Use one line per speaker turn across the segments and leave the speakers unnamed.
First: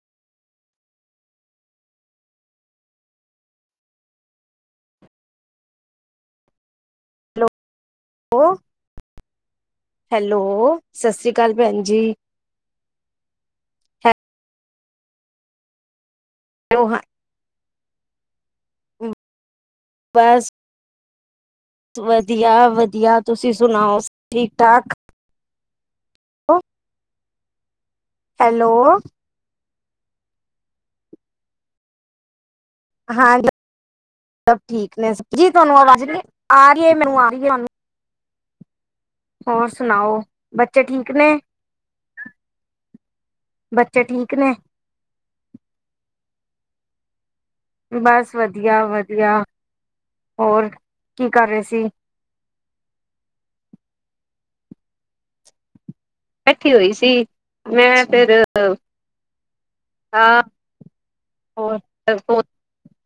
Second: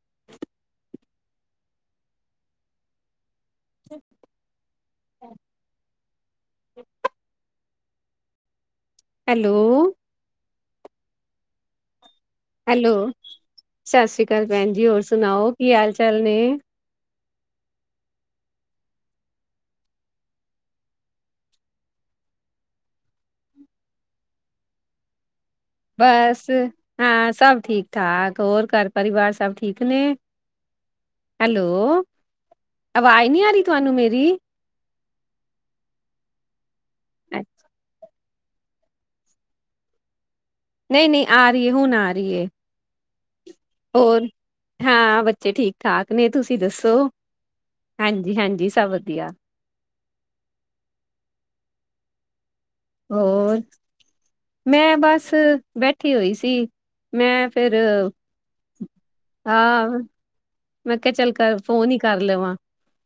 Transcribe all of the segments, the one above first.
[inaudible] [inaudible]
ੳ
hello
hello, ਸਤਿ ਸ਼੍ਰੀ ਅਕਾਲ ਭੈਨ ਜੀ।
ਹੈਲੋ, ਸਤਿ ਸ੍ਰੀ ਅਕਾਲ ਭੈਣ ਜੀ। ਹੋਰ ਸੁਣਾਓ, ਕੀ ਹਾਲ ਚਾਲ ਨੇ?
ੳਹ ਹਾਂ ਬਸ ਵਧੀਆ, ਵਧੀਆ। ਤੁਸੀ ਸੁਣਾਓ, ਠੀਕ ਠਾਕ।
ਬਸ
ਹੋ?
ਹਾਂ, ਸਭ ਠੀਕ ਠਾਕ। ਹੋਰ
ਹੈਲੋ
ਘਰ ਪਰਿਵਾਰ ਸਭ ਠੀ ਠੀਕ ਨੇ। ਹੈਲੋ, ਅਵਾਜ਼ ਨੀ ਆ ਰੀ ਤੁਹਾਨੂੰ ਮੇਰੀ?
ਸਬ ਠੀਕ ਨੇ, ਜੀ ਤਾਨੂ ਅਵਾਜ਼ ਨੀ, ਆ ਰੀ ਏ, ਮੈਨੂੰ ਆ ਰੀ
ਅੱ-
ਏ ਤਾਨੂ ਹੋਰ ਸੁਨਾਓ?
ਨਈ, ਨਈ ਆ ਰੀ ਏ, ਹੁਨ ਆ ਰੀ ਏ।
ਬੱਚੇ
ਹੋਰ,
ਠੀਕ ਨੇ
ਹਾਂ ਬੱਚੇ ਠੀਕ-ਠਾਕ ਨੇ। ਤੁਸੀ ਦੱਸੋ?
ਬਸ
ਹਾਂਜੀ ਹਾਂਜੀ ਸਭ ਵਧੀਆ
ਵਧੀਆ-ਵਧੀਆ। ਹੋਰ ਕੀ ਕਰ ਰੇ ਸੀ?
ਹੋਰ, ਮੈਂ ਬਸ ਬੈਠੀ ਹੋਈ ਸੀ,
ਬੈਠੀ ਹੋਈ ਸੀ
ਮੈਂ ਫੇਰ
ਮੈਂ ਫਿਰ
ਅਹ,
ਹਾਂ
ਮੈਂ ਕੇਆ ਚੱਲ ਕਰ ਫੋਨ ਈ ਕਰ
ਹੋਰ
ਲਵਾਂ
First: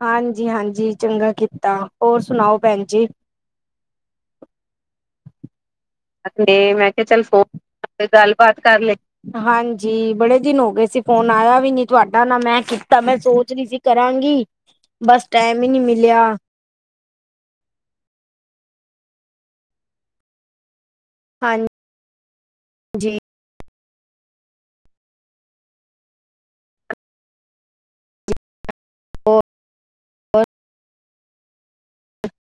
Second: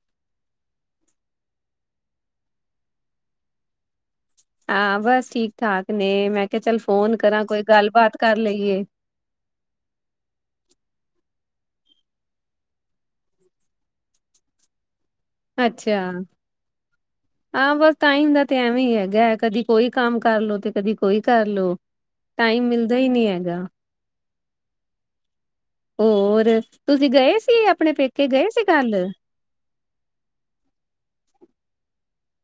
ਹਾਂਜੀ, ਹਾਂਜੀ ਚੰਗਾ ਕੀਤਾ। ਔਰ ਸੁਨਾਓ ਭੈਨ ਜੀ।
ਆਂ ਬੱਸ ਠੀਕ-ਠਾਕ ਨੇ, ਮੈਂ ਕੇਆ ਚੱਲ ਫੋਨ ਕਰਾਂ ਕੋਈ ਗੱਲਬਾਤ ਕਰ ਲਈਏ।
ਹਾਂਜੀ, ਬੜੇ ਦਿਨ ਹੋਗੇ ਸੀ ਫੋਨ ਆਏਆ ਵੀ ਨੀ ਤੁਆਡਾ ਨਾ ਮੈ ਕੀਤਾ, ਮੈ ਸੋਚ ਰੀ ਸੀ ਕਰਾਂਗੀ ਬਸ ਟੈਮ ਈ ਨੀ ਮਿਲਆ
ਆ ਬਸ ਟਾਇਮ ਦਾ ਤੇ ਐਵੇਂ ਈ ਹੇਗਾ ਐ, ਕਦੀ ਕੋਈ ਕਾਮ ਕਰ ਲੋ ਤੇ ਕਦੀ ਕੋਈ ਕਰ ਲੋ
ਹਾਂਜੀ
ਟਾਈਮ ਮਿਲਦਾ ਈ ਨੀ ਹੇਗਾ। ਹੋਰ, ਤੁਸੀ ਗਏ ਸੀ ਅਪਨੇ ਪੇਕੇ, ਗਏ ਸੀ ਕਲ।
[unintelligible]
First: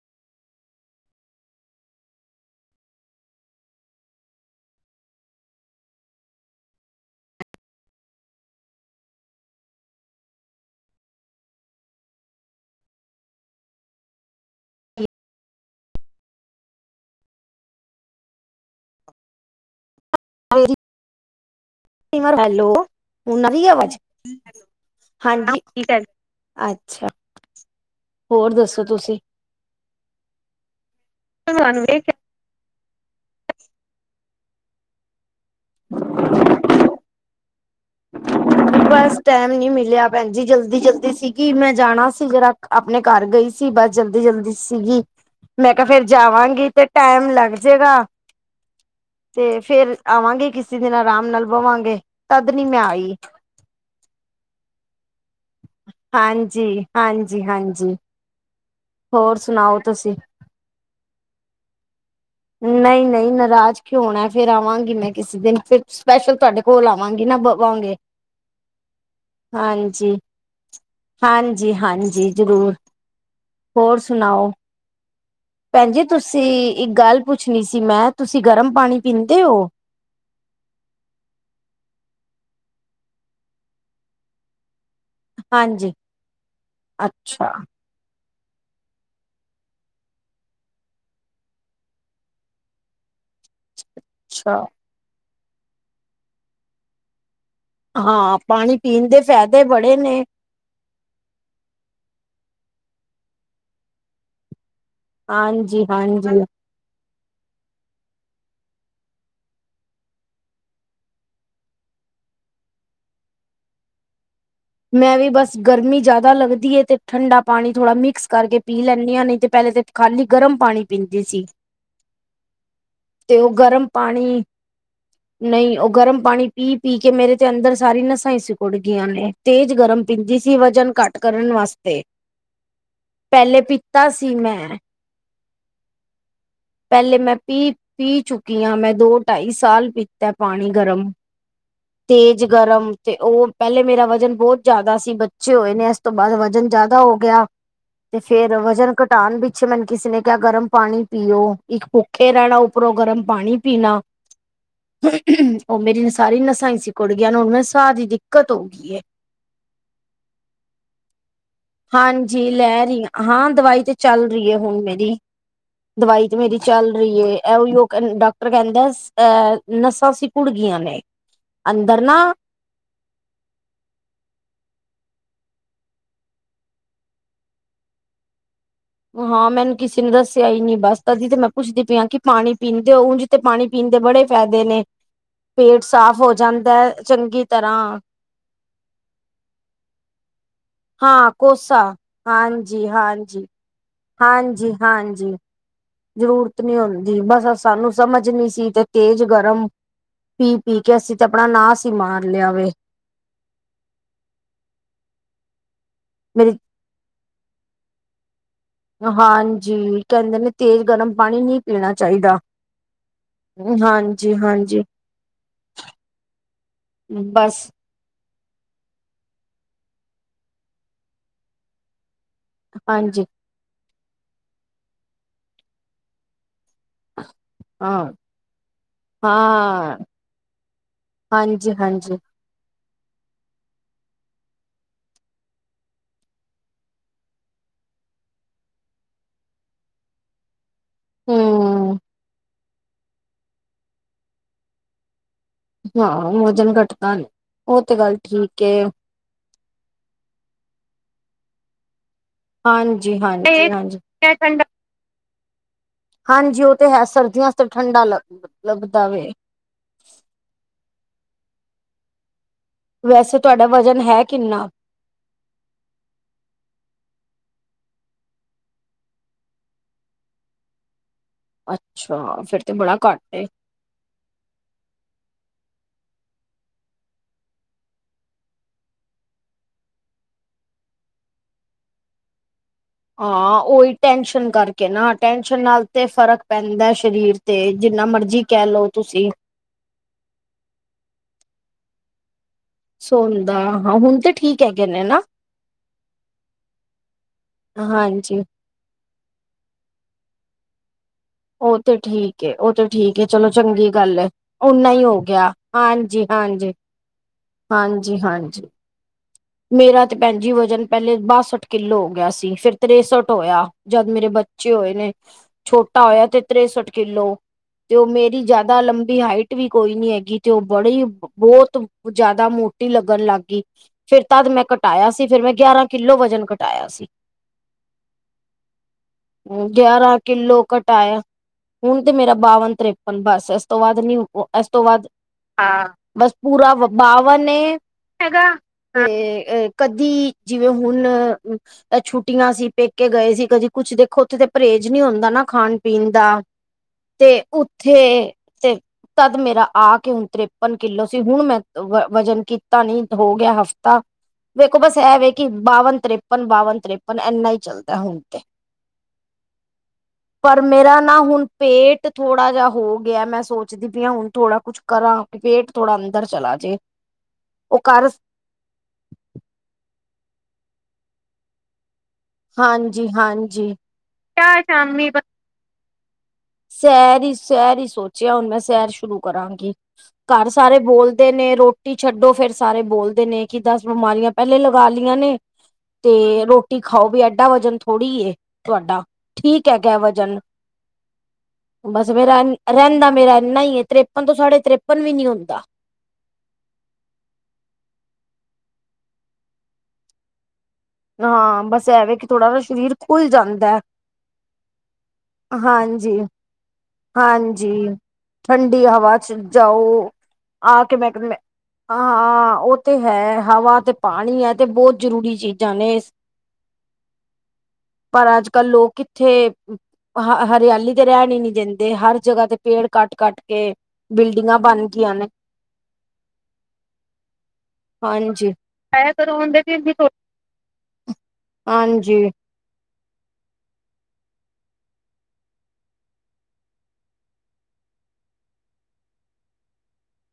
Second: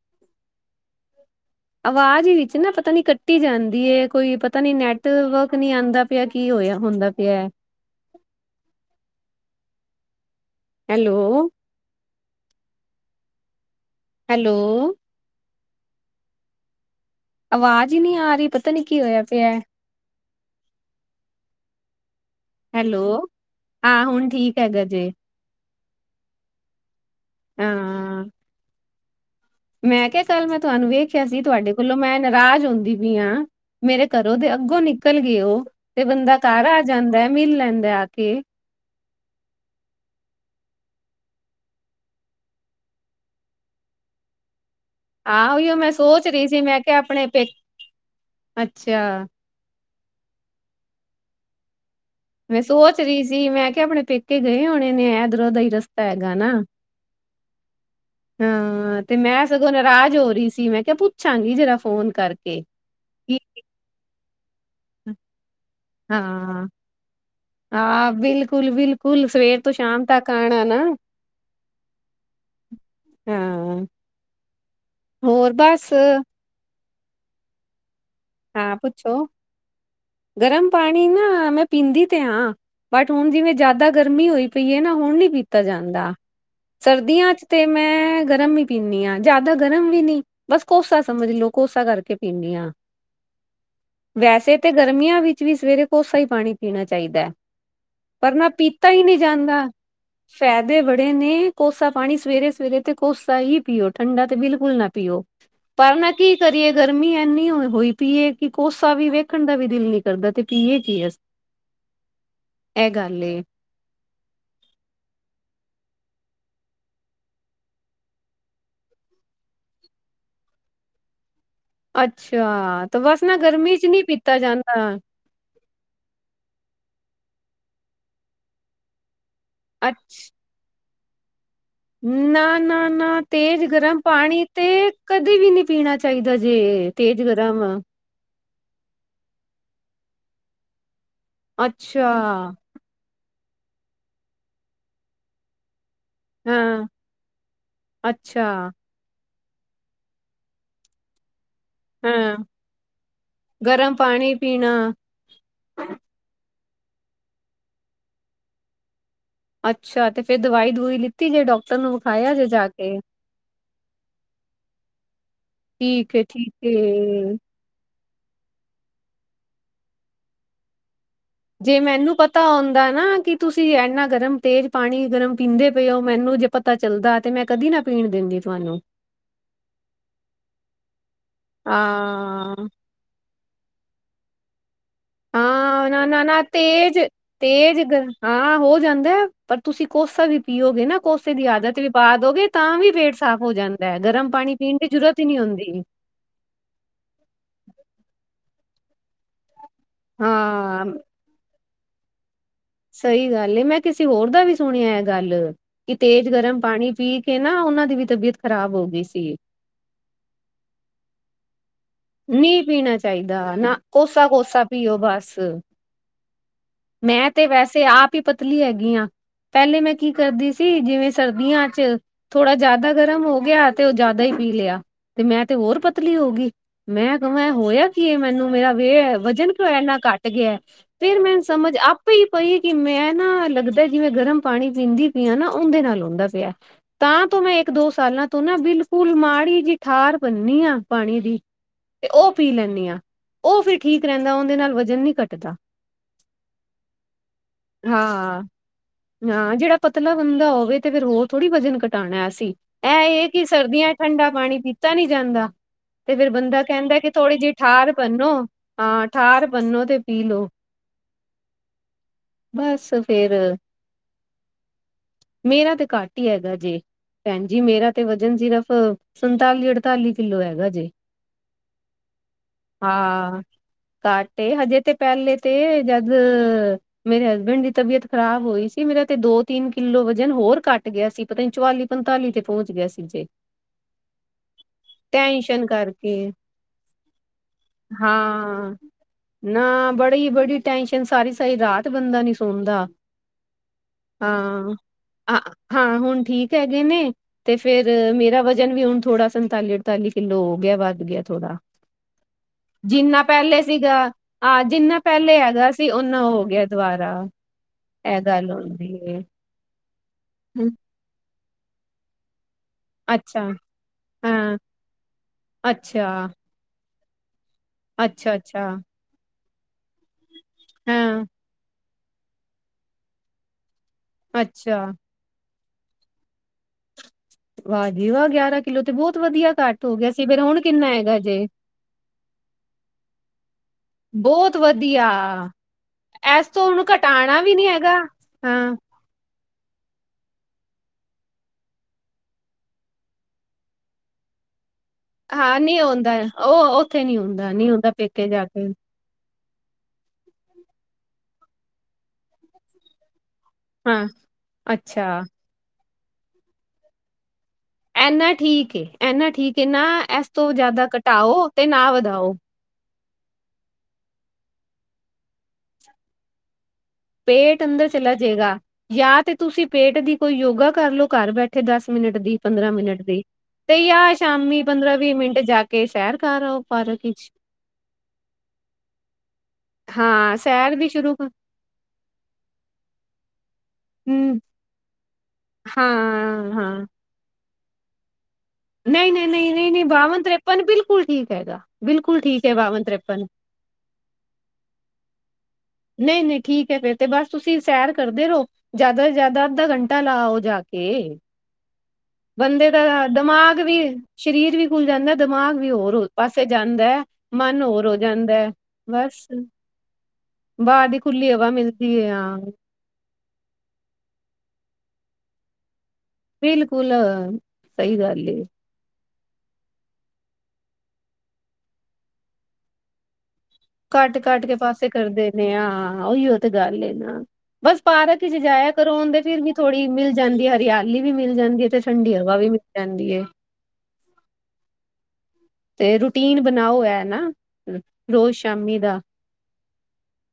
ਅਵਾਜ ਵਿੱਚ ਨਾ ਪਤਾ ਨੀ ਕੱਟੀ ਜਾਂਦੀ ਏ ਕੋਈ ਪਤਾ ਨੀ ਨੈਟਵੱਰਕ ਨੀ ਆਂਦਾ ਪਿਆ, ਕੀ ਹੋਏਆ ਹੁੰਦਾ ਪੇਆ। ਹੈਲੋ ਹੈਲੋ ਅਵਾਜ ਈ ਨੀ ਆ ਰੀ, ਪਤਾ ਨੀ ਕੀ ਹੋਏਆ ਪੇਆ।
[inaudible] ਹੈਲੋ, ਹੁਨ ਆ ਰੀ ਏ ਅਵਾਜ,
ਹਾਂ ਹੁਣ ਠੀਕ ਹੈਗਾ ਜੇ
ਹਾਂਜੀ ਅੱਛਾ,
ਹਾਂ
ਹੋਰ ਦੱਸੋ ਤੁਸੀ?
ਮੈਂ ਕੇਆ ਕਲ ਮੈਂ ਤੁਆਨੂੰ ਵੇਖੇਆ ਸੀ, ਤੁਆਡੇ ਕੋਲੋਂ ਮੈਂ ਨਰਾਜ ਹੋਂਦੀ ਪੀ ਆ, ਮੇਰੇ ਘਰੋਂ ਦੇ ਅੱਗੋ ਨਿਕਲ ਗੇ ਓ ਤੇ ਬੰਦਾ ਘਰ ਆ ਜਾ ਜਾਂਦਾ ਏ, ਮਿਲ ਲੈਂਦਾ ਆ ਕੇ।
ਬਸ ਟੈਮ ਈ ਨੀ ਮਿਲਆ ਭੈਨ ਜੀ, ਜਲਦੀ- ਜਲਦੀ ਸੀਗੀ ਮੈਂ ਜਾਨਾ ਸੀ ਜਰਾ ਅਪਨੇ ਘਰ ਗਈ ਸੀ, ਬਸ ਜਲਦੀ-ਜਲਦੀ ਸੀਗੀ।
ਆਹ
ਮੈਂ
ਉਹੀਓ
ਕੇਆ ਫੇਰ
ਸੋਚ ਰਹੀ ਸੀ
ਜਾਵਾਂਗੀ
ਮੈਂ
ਤੇ
ਕਿਹਾ ਆਪਣੇ
ਟੈੱਮ
ਪੇ
ਲਗ ਜੇਗਾ
ਅੱਛਾ
ਤੇ ਫੇਰ ਆਵਾਂਗੀ ਕਿਸੀ ਦਿਨ ਅਰਾਮ ਨਾਲ ਬਵਾਂਗੇ। ਤਦ
ਮੈਂ
ਨੀ
ਸੋਚ
ਆਈ
ਰੀ ਸੀ, ਮੈਂ ਕੇਆ ਅਪਨੇ ਪੇਕੇ ਗਏ ਹੋਨੇ ਨੇ ਏਧਰੋਂ ਦਾ ਈ ਰਸਤਾ ਹੈਗਾ ਨਾ
ਹਾਂਜੀ ਹਾਂਜੀ ਹਾਂਜੀ
ਹਾਂ, ਤੇ
ਹੋਰ
ਮੈਂ ਸਗੋਂ
ਸੁਣਾਓ ਤੁਸੀਂ
ਨਰਾਜ ਹੋਰੀ ਸੀ। ਮੈਂ ਕੇਆ ਪੁੱਛਾਂਗੀ ਜਰਾ ਫੋਨ ਕਰਕੇ।
ਨਈ-ਨਈ
ਕੀ
ਨਰਾਜ ਕਿਓ ਓਣੈ ਫੇਰ ਆਵਾਂਗੇ ਮੈਂ ਕਿਸੀ ਦਿਨ ਫੇਰ ਸਪੈਸ਼ਲ ਤੁਆਡੇ
ਹਾਂ
ਕੋਲ ਆਵਾਂਗੀ ਨਾ ਬ ਬਵਾਗੇ
ਹੁਨ ਸਵੇਰ ਤੋਂ ਸ਼ਾਮ ਤੱਕ ਆਣਾ ਨਾ।
ਹਾਂਜੀ, ਹਾਂਜੀ ਜਰੂਰ,
ਹਾਂ
ਹੋਰ ਸੁਨਾਓ?
ਹੋਰ ਬਸ
ਤੇ, ਇੱਕ ਗੱਲ ਪੁੱਛਨੀ ਸੀ ਮੈਂ। ਤੁਸੀਂ ਗਰਮ
ਹਾਂ
ਪਾਣੀ
ਪੁੱਛੋ,
ਪੀਂਦੇ ਹੋ
ਗਰਮ ਪਾਣੀ ਨਾ ਮੈਂ ਪੀਂਦੀ ਤੇ ਆਂ। ਬੱਟ ਹੁਨ ਜਿਵੇਂ ਜਆਦਾ ਗਰਮੀ ਓਈ ਪਈ ਏ ਨਾ ਹੁਨ ਨੀ ਪੀ ਤਾ
ਹਾਂਜੀ
ਜਾਂਦਾ, ਸਰਦੀਆਂ ਚ
ਅੱਛਾ
ਤੇ ਮੈਂ ਗਰਮ ਈ ਪੀਂਨੀ ਆ ਜਾਦਾ ਗਰਮ ਵੀ ਨੀ, ਬੱਸ ਕੋਸਾ ਸਮਜ ਲੋ ਕੋਸਾ ਕਰਕੇ ਪੀਨੀ ਆ।
[inaudible]
ਵੈਸੇ ਤੇ ਗਰਮੀਆਂ ਵਿੱਚ ਵੀ ਸਵੇਰੇ ਕੋਸਾ ਈ ਪਾਣੀ ਪੀਣਾ ਚਾਈਦੈ। ਪਰ
ਹਾਂ
ਨਾ
ਪਾਣੀ
ਪੀਤਾ ਈ
ਪੀਣ
ਨੀ
ਦੇ ਫਾਇਦੇ
ਜਾਂਦਾ।
ਬੜੇ ਨੇ
ਫੈਦੇ ਬੜੇ ਨੇ, ਕੋਸਾ ਪਾਣੀ ਸਵੇਰੇ-ਸਵੇਰੇ ਤੇ ਕੋਸਾ ਈ ਪੀਓ ਠੰਡਾ ਤੇ ਬਿਲਕੁਲ ਨਾ ਪੀਓ,
ਹਾਂਜੀ
ਪਰ ਨਾ ਕੀ
ਹਾਂਜੀ
ਕਰੀਏ ਗਰਮੀ ਐਨੀ ਕੋਈ ਪੀਏ, ਕਿ ਕੋਸਾ ਵੀ ਵੇਖਨ ਦਾ ਵੀ ਦਿਲ ਨੀ ਕਰਦਾ ਤੇ ਪੀਏ ਕੀ ਅਸ ਐਹ ਗੱਲ ਏ।
ਮੈਂ ਵੀ ਬਸ ਗਰਮੀ ਜਆਦਾ ਲੱਗਦੀ ਏ ਤੇ ਠੰਡਾ ਪਾਣੀ ਥੋੜ੍ਹਾ ਮਿਕਸ ਕਰਕੇ ਪੀ ਲੈਨੀ ਆ ਨ‌ਈ ਤੇ ਪਹਿਲੇ ਤੇ ਖਾਲੀ ਗਰਮ ਪਾਣੀ ਪੀਂਦੀ ਸੀ।
ਅੱਛਾ ਤੇ ਬਸ ਨਾ ਗਰਮੀ ਚ ਨੀ ਪੀਤਾ ਜਾਂਦਾ।
ਨ‌ਈ ਓ ਗਰਮ ਪਾਣੀ ਪੀ-ਪੀ ਕੇ ਮੇਰੇ ਤੇ ਅੰਦਰ ਸਾਰੀ ਨਸਾਂ ਈ ਸੀਕੁੜ ਗਈਆ ਨੇ। ਤੇਜ਼ ਗਰਮ ਪੀਂਦੀ ਸੀ ਵਜ਼ਨ ਘੱਟ ਕਰਨ ਵਾਸ
ਨਾ, ਨਾ, ਨਾ ਤੇਜ਼ ਗਰਮ
ਪੀਤਾ ਸੀ
ਪਾਣੀ ਤੇ
ਮੈਂ
ਕਦੇ ਵੀ ਨੀ ਪੀਣਾ ਚਾਈਦਾ ਜੇ
ਪਹਿਲੇ
ਤੇਜ਼
ਮੈਂ
ਗਰਮ।
ਪੀ ਪੀ ਚੁੱਕੀ ਆ ਮੈਂ ਦੋ-ਢਾਈ ਸਾਲ ਪੀਤਾ ਪਾਣੀ ਗਰਮ।
ਅੱਛਾ,
ਤੇਜ਼ ਗਰਮ ਤੇ ਓ ਪਹਿਲੇ ਮੇਰਾ ਵਜਨ ਬਹੁਤ ਜਾਦਾ ਸੀ ਬੱਚੇ ਹੋਏ ਨੇ ਓਸ ਤੋਂ ਬਾਅਦ ਵਜਨ
ਹਾਂ,
ਜਾਦਾ ਹੋ ਗਿਆ ਤੇ
ਅੱਛਾ,
ਫੇਰ ਵਜਨ ਘੱਟ ਟਾਨ ਪਿੱਛੇ ਮੈਨੂੰ ਕਿਸੇ ਨੇ ਕਿਆ ਗਰਮ ਪਾਣੀ ਪੀਓ। ਇੱਕ ਭੁੱਖੇ
ਹਾਂ,
ਰਹਿਣਾ ਉੱਪਰੋਂ ਗਰਮ ਪਾਣੀ
ਗਰਮ
ਪੀਣਾ,
ਪਾਣੀ ਪੀਣਾ
ਓ ਮੇਰੀ ਸਾਰੀਆ ਨਸਾਂ ਈ ਸੀਕੁੜ ਗੀਆ ਹੁਣ ਮੈਨੂੰ ਸਾਹ ਦੀ ਦਿੱਕਤ ਹੋ ਗਈਏ।
ਅੱਛਾ ਤੇ ਫੇਰ ਦਵਾਈ ਦਵੂਈ ਲਿੱਤੀ ਜੇ ਡੋਕ
ਹਾਂਜੀ ਲੈ ਰਹੀ ਆ, ਹਾਂ ਦਵਾਈ ਤੇ ਚੱਲ ਰਹੀ ਐ ਹੁਣ ਮੇਰੀ।
ਠੀਕ ਏ,
ਦਵਾਈ ਤੇ
ਠੀਕ
ਮੇਰੀ ਚੱਲ ਰਹੀ ਐ,
ਏ।
ਐਹ ਓਈਓ ਕਹਿ ਡਾਕ ਟਰ ਕਹਿੰਦਾ ਅਹ ਨਸਾਂ ਸੀਕੁੜ ਗੀਆ ਨੇ।
ਜੇ
ਅੰਦਰ
ਮੈਨੂੰ
ਨਾ
ਪਤਾ ਹੁੰਦਾ ਨਾ ਕਿ ਤੁਸੀਂ ਐਨਾ ਗਰਮ ਤੇਜ਼ ਪਾਣੀ ਗਰਮ ਪੀਂਦੇ ਪਏ ਓ ਮੈਨੂੰ ਜੇ ਪਤਾ ਚੱਲਦਾ ਤੇ ਮੈਂ ਕਦੀ ਨਾ ਪੀਣ ਦਿੰਦੀ ਤੁਹਾਨੂੰ।
ਹਾਂ ਮੈਨੂੰ ਕਿਸੀ ਨੇ ਦੱਸਿਆ ਹੀ ਨੀ ਬਸ, ਤਦੀ ਤੇ ਮੈਂ ਪੁੱਛਦੀ ਪਈ ਆ ਕਿ ਪਾਣੀ
ਹਾਂ।
ਪੀਣ ਤੇ ਊਂਝ ਤੇ ਪਾਣੀ ਪੀਣ ਦੇ ਬੜੇ ਫੈਦੇ ਨੇ‌। ਪੇਟ
ਹਾਂ
ਸਾਫ਼ ਹੋ
ਨਾ-ਨਾ-ਨਾ
ਜਾਂਦਾ
ਤੇਜ਼
ਚੰਗੀ
ਤੇਜ਼ ਗ
ਤਰ੍ਹਾਂ।
ਹਾਂ ਹੋ ਜਾਂਦਾ, ਪਰ ਤੁਸੀਂ ਕੋਸਾ ਵੀ ਪੀਓਗੇ ਨਾ
ਹਾਂ
ਕੋਸੇ ਦੀ ਆਦਤ
ਕੋਸਾ
ਵੀ ਪਾ ਦੋਗੇ ਤਾਂ
ਹਾਂਜੀ
ਵੀ ਪੇਟ ਸਾਫ਼
ਹਾਂਜੀ
ਹੋ ਜਾਂਦਾ ਐ ਗਰਮ ਪਾਣੀ
ਹਾਂਜੀ
ਪੀਣ ਦੀ ਜ਼ਰੂਰਤ ਈ
ਹਾਂਜੀ
ਨੀ ਹੁੰਦੀ।
ਜ਼ਰੂਰਤ ਨੀ ਹੁੰਦੀ ਬਸ ਸਾਨੂੰ ਸਮਝ ਨੀ ਸੀ ਤੇ ਤੇਜ਼ ਗਰਮ ਪੀ-ਪੀ
ਹਾਂ
ਕੇ ਅਸੀਂ ਤੇ ਆਪਣਾ ਨਾਂਸ ਈ ਮਾਰ ਲਿਆ ਵੇ।
ਸਹੀ ਗੱਲ ਐ, ਮੈਂ ਕਿਸੇ ਹੋਰ ਦਾ ਵੀ ਸੁਣਿਐ ਗੱਲ ਕਿ ਤੇਜ਼
ਮੇਰੀ
ਗਰਮ ਪਾਣੀ ਪੀ ਕਿ ਨਾ ਉਨਾਂ ਦੀ ਵੀ ਤਬੀਅਤ ਖਰਾਬ ਹੋ ਗਈ‌।
ਹਾਂਜੀ ਕਹਿੰਦੇ ਨੇ ਤੇਜ਼ ਗਰਮ ਪਾਣੀ ਨਹੀਂ ਪੀਣਾ ਚਾਹੀਦਾ।
ਨੀ ਪੀਣਾ ਚਾਹੀਦਾ ਨਾ ਕੋਸਾ
ਹਾਂਜੀ
ਕੋਸਾ
ਹਾਂਜੀ
ਪੀਓ ਬਸ। ਮੈਂ ਤੇ
ਬਸ
ਵੈਸੇ ਆਪ ਵੀ ਪਤਲੀ ਹੈਗੀ ਆ ਪਹਿਲੇ ਮੈਂ ਕੀ ਕਰਦੀ ਸੀ ਜਿਵੇਂ ਸਰਦੀਆਂ ਚ ਥੋੜਾ ਜਿਆਦਾ ਗਰਮ
ਹਾਂਜੀ
ਹੋ ਗਿਆ ਤੇ ਉਹ ਜ਼ਿਆਦਾ ਹੀ ਪੀ ਲਿਆ ਤੇ ਮੈਂ ਤੇ ਹੋਰ ਪਤਲੀ ਹੋ ਗਈ। ਮੈਂ ਕਵਾਂ ਹੋਇਆ
ਹਾਂ
ਕੀ ਹੈ ਮੈਨੂੰ ਮੇਰਾ ਵੇਹ ਵਜਨ ਕਿਉ
ਹਾਂ
ਇੰਨਾ ਘੱਟ ਗਿਆ। ਫਿਰ ਮੈਂਨੂੰ
ਹਾਂਜੀ
ਸਮਝ
ਹਾਂਜੀ
ਆਪੇ ਈ ਪਈ ਕਿ ਮੈਂ ਨਾ ਲੱਗਦਾ ਜਿਵੇਂ ਗਰਮ ਪਾਣੀ ਪੀਂਦੀ ਪਈ ਨਾ ਉਹਦੇ ਨਾਲ ਹੁੰਦਾ ਪਿਆ। ਤਾਂ ਤੋਂ ਮੈਂ ਇੱਕ ਦੋ ਸਾਲਾਂ ਤੋਂ ਨਾ ਬਿਲਕੁਲ ਮਾੜੀ ਜਿਹੀ ਠਾਰ ਭੰਨੀ ਆ ਪਾਣੀ ਦੀ।
ਹਮ
ਤੇ ਉਹ ਪੀ ਲੈਂਨੀ ਆ ਉਹ ਫਿਰ ਠੀਕ ਰਹਿੰਦਾ ਉਹਦੇ ਨਾਲ ਵਜ਼ਨ ਨਈ ਘੱਟਦਾ।
ਹਾਂ ਵਜਨ ਘੱਟਦਾ ਨਈ ਉਹ ਤੇ ਗੱਲ
ਹਾਂ।
ਠੀਕ ਏ
ਹਾਂ ਜਿਹੜਾ ਪਤਲਾ ਬੰਦਾ ਹੋਵੇ ਤੇ ਫ਼ਿਰ ਹੋਰ ਥੋੜ੍ਹੀ ਵਜਨ ਘਟਾਉਣਾ ਅਸੀ। ਇਹ
ਹਾਂਜੀ
ਇਹ ਕਿ
ਹਾਂਜੀ ਹਾਂਜੀ
ਸਰਦੀਆਂ ਚ ਠੰਡਾ ਪਾਣੀ ਪੀਤਾ ਨੀ ਜਾਂਦਾ। ਤੇ ਫਿਰ ਬੰਦਾ
ਹਾਂਜੀ ਉਹ ਤੇ
ਕਹਿੰਦਾ
ਹੈ
ਕਿ ਥੋੜ੍ਹੀ
ਸਰਦੀਆਂ
ਜਿਹੀ
ਤੇ
ਠਾਰ
ਠੰਡਾ
ਭਨੋ
ਲੱਗ
ਹਾਂ
ਲੱਭਦਾ ਵੇ
ਠਾਰ ਭਨੋ ਤੇ ਪੀ ਲਓ। ਬਸ ਫੇਰ
ਵੈਸੇ ਤੁਹਾਡਾ ਵਜ਼ਨ ਹੈ ਕਿੰਨਾ‌?
ਮੇਰਾ ਤੇ ਘੱਟ ਹੀ ਹੈਗਾ ਜੇ। ਭੈਣ ਜੀ ਮੇਰਾ ਤੇ ਵਜਨ ਸਿਰਫ਼ ਸੰਤਾਲੀ ਅਠਤਾਲੀ ਕਿੱਲੋ ਹੈਗਾ ਜੇ।
ਅੱਛਾ ਫਿਰ ਤੇ ਬੜਾ ਘੱਟ
ਹਾਂ
ਏ।
ਘੱਟ ਏ ਹਜੇ ਤੇ ਪਹਿਲੇ ਤੇ ਜਦ ਮੇਰੇ ਹਸਬੈਂਡ ਦੀ ਤਬੀਅਤ ਖ਼ਰਾਬ ਹੋਈ ਸੀ ਮੇਰਾ ਤੇ ਦੋ ਤਿੰਨ ਕਿੱਲੋ ਵਜਨ ਹੋਰ ਘੱਟ ਗਿਆ ਸੀ। ਪਤਾ ਨੀ ਚੁਆਲੀ-ਪੰਤਾਲੀ ਤੇ ਪਹੁੰਚ ਗਿਆ ਸੀ। ਜੇ
ਹਾਂ ਉਹੀ ਟੈਸ਼ਨ ਕਰਕੇ ਨਾ ਟੈਸ਼ਨ ਨਾਲ ਤੇ ਫ਼ਰਕ ਪੈਂਦਾ ਸ਼ਰੀਰ ਤੇ ਜਿੰਨਾ ਮਰਜ਼ੀ ਕਹਿ
ਹਾਂ
ਲਓ ਤੁਸੀਂ।
ਨਾ ਬੜੀ-ਬੜੀ ਟੈਂਨਸ਼ਨ ਸਾਰੀ-ਸਾਰੀ ਰਾਤ ਬੰਦਾ ਨੀ ਸੌਂਦਾ
ਸੋਣਦਾ ਹਾਂ ਹੁਣ ਤੇ ਠੀਕ
ਹਾਂ।
ਹੈਗੇ ਨੇ ਨਾ
ਹਾਂ ਹੁਣ ਠੀਕ ਹੈਗੇ ਨੇ। ਤੇ ਫੇਰ ਮੇਰਾ
ਹਾਂਜੀ।
ਵਜਨ ਵੀ ਹੁਣ ਥੋੜਾ ਸੰਤਾਲੀ- ਅੜਤਾਲੀ ਕਿੱਲੋ ਹੋ ਗਿਆ ਵੱਧ ਗਿਆ ਥੋੜਾ।
ਉਹ ਤੇ ਠੀਕ ਏ ਉਹ ਤੇ ਠੀਕ
ਜਿੰਨਾ
ਏ ਚਲੋ
ਪਹਿਲੇ
ਚੰਗੀ
ਸੀਗਾ
ਗੱਲ ਏ।
ਹਾਂ
ਓਨਾ
ਜਿੰਨਾ
ਹੀ ਹੋ
ਪਹਿਲੇ
ਗਿਆ
ਹੈਗਾ ਸੀ ਉਨਾ
ਹਾਂਜੀ,
ਹੋ ਗਿਆ
ਹਾਂਜੀ,
ਦੁਬਾਰਾ।
ਹਾਂਜੀ,
ਇਹ ਗੱਲ
ਹਾਂਜੀ।
ਹੁੰਦੀ ਏ
ਮੇਰਾ ਤੇ ਭੈਣ ਜੀ
ਹੂੰ,
ਵਜਨ ਪਹਿਲੇ ਬਾਸਠ ਕਿੱਲੋ ਹੋ ਗਿਆ ਸੀ ਫਿਰ ਤਰੇਸਠ
ਅੱਛਾ
ਹੋਇਆ। ਜਦ ਮੇਰੇ
ਹਾਂ
ਬੱਚੇ ਹੋਏ ਨੇ ਛੋਟਾ,
ਅੱਛਾ
ਹੋਇਆ ਤੇ ਤਰੇਸਠ ਕਿੱਲੋ ਤੇ ਉਹ
ਅੱਛਾ
ਮੇਰੀ
ਅੱਛਾ
ਜ਼ਿਆਦਾ ਲੰਬੀ ਹਾਈਟ ਵੀ ਕੋਈ ਨੀ ਹੈਗੀ ਤੇ ਜੋ ਬੜੀ
ਹਾਂ
ਬਹੁਤ ਜ਼ਿਆਦਾ ਮੋਟੀ ਲੱਗਣ ਲੱਗ ਗਈ। ਫਿਰ ਤਦ ਮੈਂ
ਅੱਛਾ
ਘਟਾਇਆ ਸੀ। ਤੇ ਫਿਰ ਮੈਂ ਗਿਆਰਾਂ ਕਿੱਲੋ ਵਜਨ ਘਟਾਇਆ ਸੀ।
ਵਾਹ ਜੀ ਵਾਹ, ਗਿਆਰਾਂ ਕਿੱਲੋ ਤੇ ਬਹੁਤ ਵਧੀਆ ਘੱਟ ਹੋ ਗਿਆ
ਗਿਆਰਾਂ
ਸੀ ਫੇਰ ਹੁਣ
ਕਿੱਲੋ
ਕਿੰਨਾ ਹੈਗਾ
ਘਟਾਇਆ
ਜੇ?
ਹੁਣ ਤੇ ਮੇਰਾ ਬਾਵਨ-ਤ੍ਰੇਪਨ ਬੱਸ ਇਸ ਤੋਂ ਵੱਧ ਨੀ
ਬਹੁਤ
ਇਸ ਤੋਂ ਵੱਧ।
ਵਧੀਆ
ਬਸ
ਇਸ ਤੋਂ
ਪੂਰਾ
ਉਹਨੂੰ ਘਟਾਣਾ
ਬਾਵਨ
ਵੀ ਨੀ
ਏ
ਹੈਗਾ
ਹੈਗਾ।
ਹਾਂ
ਤੇ ਅ ਕਦੀ, ਜਿਵੇਂ ਹੁਣ ਐ ਛੁੱਟੀਆਂ ਸੀ ਪੇਕੇ ਗਏ ਸੀ ਕਦੀ ਕੁੱਛ ਦੇਖੋ ਉੱਥੇ ਤੇ ਪਰਹੇਜ਼ ਨੀ ਹੁੰਦਾ ਨਾ
ਹਾਂ ਨਹੀਂ
ਖਾਣ-ਪੀਣ
ਹੁੰਦਾ
ਦਾ।
ਉਹ ਉੱਥੇ ਨੀ
ਤੇ
ਹੁੰਦਾ ਨੀ ਹੁੰਦਾ
ਉੱਥੇ
ਪੇਕੇ ਜਾ ਕੇ
ਤੇ ਤਦ ਮੇਰਾ ਆ ਕੇ ਹੁਣ ਤ੍ਰਰੇਪਨ ਕਿੱਲੋ ਸੀ ਹੁਣ ਮੈਂ ਵਜ਼ਨ ਕੀਤਾ ਨੀ ਹੋ ਗਿਆ ਹਫ ਤਾ
ਹਾਂ
ਵੇਖੋ ਬਸ
ਅੱਛਾ
ਇਹ ਵੇ ਕਿ ਬਾਵਨ-ਤ੍ਰੇਪਨ, ਬਾਵਨ-ਤ੍ਰੇਪਨ ਇੰਨਾ ਹੀ ਚੱਲਦਾ। ਹੁਣ
ਇਨਾ
ਤੇ।
ਠੀਕ ਏ ਇਨਾ ਠੀਕ ਏ ਨਾ ਇਸ ਤੋਂ
ਪਰ
ਜ਼ਿਆਦਾ
ਮੇਰਾ ਨਾ ਹੁਣ
ਘਟਾਓ ਤੇ ਨਾ
ਪੇਟ
ਵਧਾਓ
ਥੋੜਾ ਜਿਹਾ ਹੋ ਗਿਆ ਮੈਂ ਸੋਚਦੀ ਪਈ ਆ ਹੁਣ ਥੋੜਾ ਕੁਛ ਕਰਾਂ ਕਿ ਪੇਟ ਥੋੜਾ ਅੰਦਰ ਚਲਾ ਜੇ।
ਪੇਟ
ਉਹ
ਅੰਦਰ
ਕਰ
ਚਲਾ ਜਾਏਗਾ। ਯਾ ਤੇ ਤੁਸੀਂ ਪੇਟ ਦੀ ਕੋਈ ਯੋਗਾ ਕੱਰਲੋ ਘੱਰ ਬੈਠੇ ਦੱਸ ਮਿੰਟ ਦੀ। ਪੰਦਰਾ ਮਿੰਟ
ਹਾਂਜੀ
ਦੀ,
ਹਾਂਜੀ
ਤੇ ਯਾ
ਕਿਆ
ਸ਼ਾਮੀ ਪੰਦਰਾ-ਵੀਹ ਮਿੰਟ ਜਾ ਕੇ ਸ਼ੈਰ
ਸੈਰ ਈ, ਸੈਰ ਈ ਸੋਚੇਆ ਹੁਣ ਮੈਂ ਸੈਰ ਸ਼ੁਰੂ ਕਰਾਗੀ।
ਹਾਂ
ਘੱਰ
ਸੈਰ
ਸਾਰੇ
ਵੀ ਸ਼ੁਰੂ ਕਰ
ਬੋਲਦੇ ਨੇ ਰੋ ਟੀ ਛੱਡੋ ਫੇਰ ਸਾਰੇ ਬੋਲਦੇ ਨੇ ਕਿ ਦੱਸ ਬਿਮਾਰੀਆਂ
ਹਮ
ਪੈਲੇ ਲਗਾ ਲਈਆਂ ਨੇ ਤੇ
ਹਾਂ ਹਾਂ
ਰੋਟੀ ਖਾਓ ਵੀ ਐਡਾ ਵਜਨ ਥੋੜੀ ਏ। ਤੁਹਾਡਾ
ਨਈ, ਨਈ, ਨਈ,
ਠੀਕ
ਨਈ, ਨਈ ਬਾਵਨ-ਤ੍ਰਰੇਪਨ ਬਿਲਕੁਲ ਠੀਕ ਹੈਗਾ।
ਬੱਸ
ਬਿਲਕੁਲ
ਫੇਰ ਐਂ
ਠੀਕ ਹੈ ਬਾਵਨ
ਰੈੰਦਾ
ਤਿਰਪਨ
ਮੇਰਾ ਐਨਾ ਈ ਏ, ਤਰੇਪਨ ਤੋਂ ਸਾਡੇ ਤਰੇਪਨ ਵੀ ਨੀ ਹੁੰਦਾ।
ਨਈ-ਨਈ ਠੀਕ ੲੈ ਫੇਰ ਤੇ ਬੱਸ ਤੁਸੀਂ ਸੈਰ ਕਰਦੇ ਰੋ ਜਾਦਾ ਤੋਂ ਜਾਦਾ ਅੱਧਾ ਘੰਟਾ ਲਾਓ ਜਾ ਕੇ।
ਆਂ ਬੱਸ ਐਵੇਂ ਕ।
ਬੰਦੇ ਦਾ ਦਮਾਗ ਵੀ, ਸਰੀਰ ਵੀ ਖੁੱਲ ਜਾਂਦਾ, ਦਮਾਗ ਵੀ ਹੋਰ, ਹੋ
ਹਾਂਜੀ
ਪਾਸੇ ਜਾਂਦੈ
ਹਾਂਜੀ, ਠੰਡੀ ਹਵਾ ਚ ਜਾਓ। ਆ
ਬਾਹਰ
ਕੇ
ਦੀ
ਮੈਂ ਏਕ
ਖੁੱਲੀ
ਦੇਣਾ
ਹਵਾ ਮਿਲਦੀ ਹੈ ਹਾਂ
ਆ ਤੇ ਹੈ ਹਵਾ ਤੇ ਪਾਣੀ ੲੈ ਤੇ ਬੋਤ ਜਰੂਰੀ ਚੀਜ਼ਾਂ ਨੇ ਸ-
ਬਿਲਕੁਲ ਸਹੀ ਗੱਲ
ਪਰ
ਏ
ਅੱਜ-ਕੱਲ ਲੋਕ ਕਿੱ। ਥੇ, ਹ ਹਰਿਆਲੀ ਤੇ ਰੈਣ ਈ ਨੀ ਦਿੰਦੇ, ਹਰ ਜਗਾ ਤੇ ਪੇੜ ਕੱਟ-ਕੱਟ ਕੇ
ਕੱਟ-ਕੱਟ ਕੇ
ਬਿਲਡਿੰਗਾਂ ਬਣ
ਪਾਸੇ
ਗਈਆਂ
ਕਰਦੇ ਨੇ, ਆਂ ਓਈ ਓ ਤੇ ਗੱਲ ਏ ਨਾ। ਬਸ ਪਾਰਕ ਚ
ਹਾਂਜੀ
ਜਾਯਾ ਕਰੋ,
ਹੈ
ਓਦੇ
ਕੋਈ
ਚ ਈ ਅਣੀ ਥੋੜੀ ਮਿਲ ਜਾਂਦੀ ਐ ਹਰਿ ਲੀ ਵੀ ਮਿਲ ਜਾਂਦੀ ੲੈ ਤੇ
ਹਾਂਜੀ,
ਠੰਡੀ ਹਵਾ ਵੀ ਮਿਲ ਜਾਂਦੀ ਏ। ਤੇ ਰੂਟੀਨ ਬਣਾਓ ੲੈ ਨਾ, ਰੋਜ਼ ਸ਼ਾਮੀ ਦਾ।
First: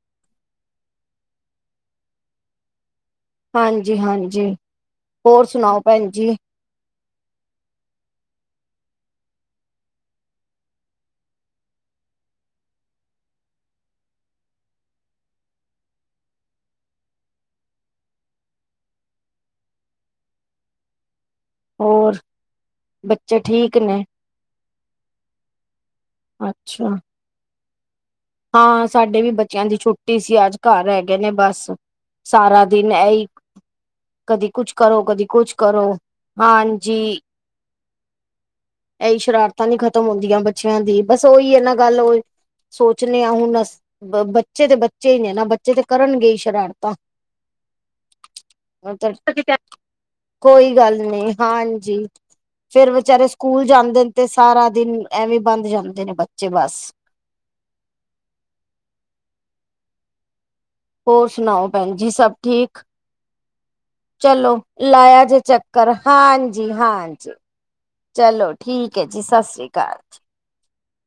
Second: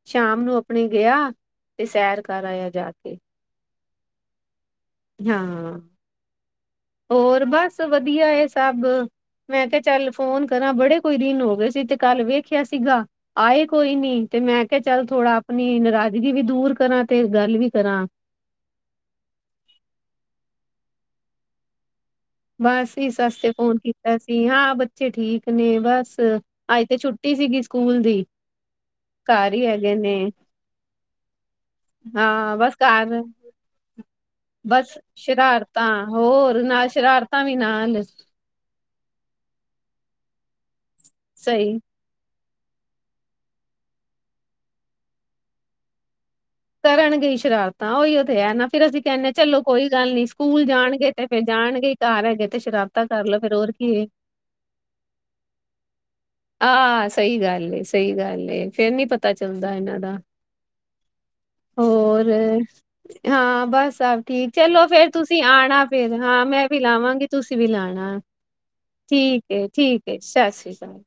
ਸ਼ਾਮ ਨੂੰ ਅਪਣੇ ਗੇਆ, ਤੇ ਸੈਰ ਕੱਰ ਆਏਆ ਜਾ ਕੇ
ਹਾਂਜੀ-ਹਾਂਜੀ।
ਹਾਂ, ਹੋਰ ਬੱਸ ਵਧੀਆ ਏ ਸੱਭ। ਮੈਂ ਕੇਆ ਚੱਲ ਫੋਨ ਕਰਾਂ, ਬੜੇ ਕੋਈ ਦਿਨ ਹੋ ਗੇ ਸੀ ਤੇ ਕੱਲ ਵੇਖਿਆ ਸੀਗਾ। ਆਏ ਕੋਈ ਨੀ, ਤੇ ਮੈਂ ਕੇਆ ਚੱਲ ਥੋੜਾ ਆਪਣੀ ਨਾਰਾਜ਼ਗੀ ਵੀ ਦੂਰ ਕਰਾਂ ਤੇ ਗੱਲ ਵੀ ਕਰਾਂ।
ਹੋਰ?
ਬੱਸ ਇਸ ਵਾਸ
ਬੱਚੇ
ਤੇ
ਠੀਕ
ਫੋਨ
ਨੇ
ਕੀਤਾ ਸੀ ਹਾਂ ਬੱਚੇ ਠੀਕ ਨੇ ਬਸ, ਅੱਜ
ਅੱਛਾ
ਤੇ ਛੁੱ ਟੀ ਸੀਗੀ ਸਕੂਲ ਦੀ।
ਹਾਂ ਸਾਡੇ ਵੀ
ਘਰ ਹੀ
ਬੱਚੇਆਂ ਦੀ
ਹੈਗੇ ਨੇ
ਛੁੱਟੀ ਸੀ, ਅੱਜ ਘੱਰ ਹੈਗੇ ਨੇ ਬੱਸ
ਹਾਂ
ਸਾਰਾ
ਬਸ
ਦਿਨ ਐਂ
ਘਰ
ਈ ਕਦੀ ਕੁਛ
ਬਸ
ਕਰੋ, ਕਦੀ ਕੁਛ
ਸ਼ਰਾਰਤਾਂ
ਕਰੋ,
ਹੋਰ ਨਾਲ
ਹਾਂਜੀ।
ਸ਼ਰਾਰਤਾਂ ਵੀ ਨਾਲ
ਐਈ ਸ਼ਰਾਰਤਾਂ ਨੀ ਖ਼ਤਮ ਹੁੰਦੀਆਂ ਬੱਚੇਆਂ ਦੀ ਬੱਸ ਓਈ ੲੈ ਨਾ
ਸਹੀ
ਗੱਲ ਓ ਚਣੇ ਆ ਹੁਣ ਅਸ, ਬ ਬੱਚੇ ਤੇ ਬੱਚੇ ਈ ਨੇ ਨਾ ਬੱਚੇ ਤੇ ਕਰਨਗੇ ਈ ਸ਼ਰਾ
ਕਰਨਗੇ ਈ ਸ਼ਰਾਰਤਾਂ ਓਈ ਓ ਤੇੇ ਹੈ ਨਾ ਫਿਰ ਅਸੀਂ ਕੈੰਦੇ ਹਾਂ ਚਲੋ ਕੋਈ ਗੱਲ ਨੀ ਸਕੂਲ ਜਾਣਗੇ ਤੇ ਫੇਰ ਜਾਣ
ਜੀ, ਫੇਰ ਵਚਾਰੇ ਸਕੂਲ
ਕੀ
ਜਾਂਦੇ
ਹੈ।
ਨੇ ਤੇ ਸਾਰਾ ਦਿਨ ਐਵੇਂ ਬੰਦ ਜਾਂਦੇ ਨੇ ਬੱਚੇ ਬੱਸ
ਸਈ ਗੱਲ ਏ, ਸਈ ਗੱਲ ਏ ਫੇਰ ਨੀ ਪਤਾ ਚੱਲਦਾ ਏਨਾਂ ਦਾ
ਹੋਰ ਸੁਣਾਓ ਭੈਣ ਜੀ
ਹੋਰ,
ਸਭ ਠੀਕ?
ਹਾਂ ਬੱਸ ਸੱਭ ਠੀਕ ਚਲੋ ਫੇਰ ਤੁ
ਲਾਇਆ ਜੇ
ਤਸੀਂ ਆਣਾ
ਚੱਕਰ
ਫੇਰ ਹਾਂ ਮੈਂ ਵੀ ਲਾਵਾਂਗੀ
ਹਾਂਜੀ-ਹਾਂਜੀ।
ਤੁਸੀਂ ਵੀ ਲਾਣਾ
ਚਲੋ ਹੈ ਜੀ ਸਤਿ
ਠੀਕ ਏ
ਸ੍ਰੀ ਅਕਾਲ।
ਠੀਕ ਸਾਸ਼੍ਰੀ ਕਾਲ।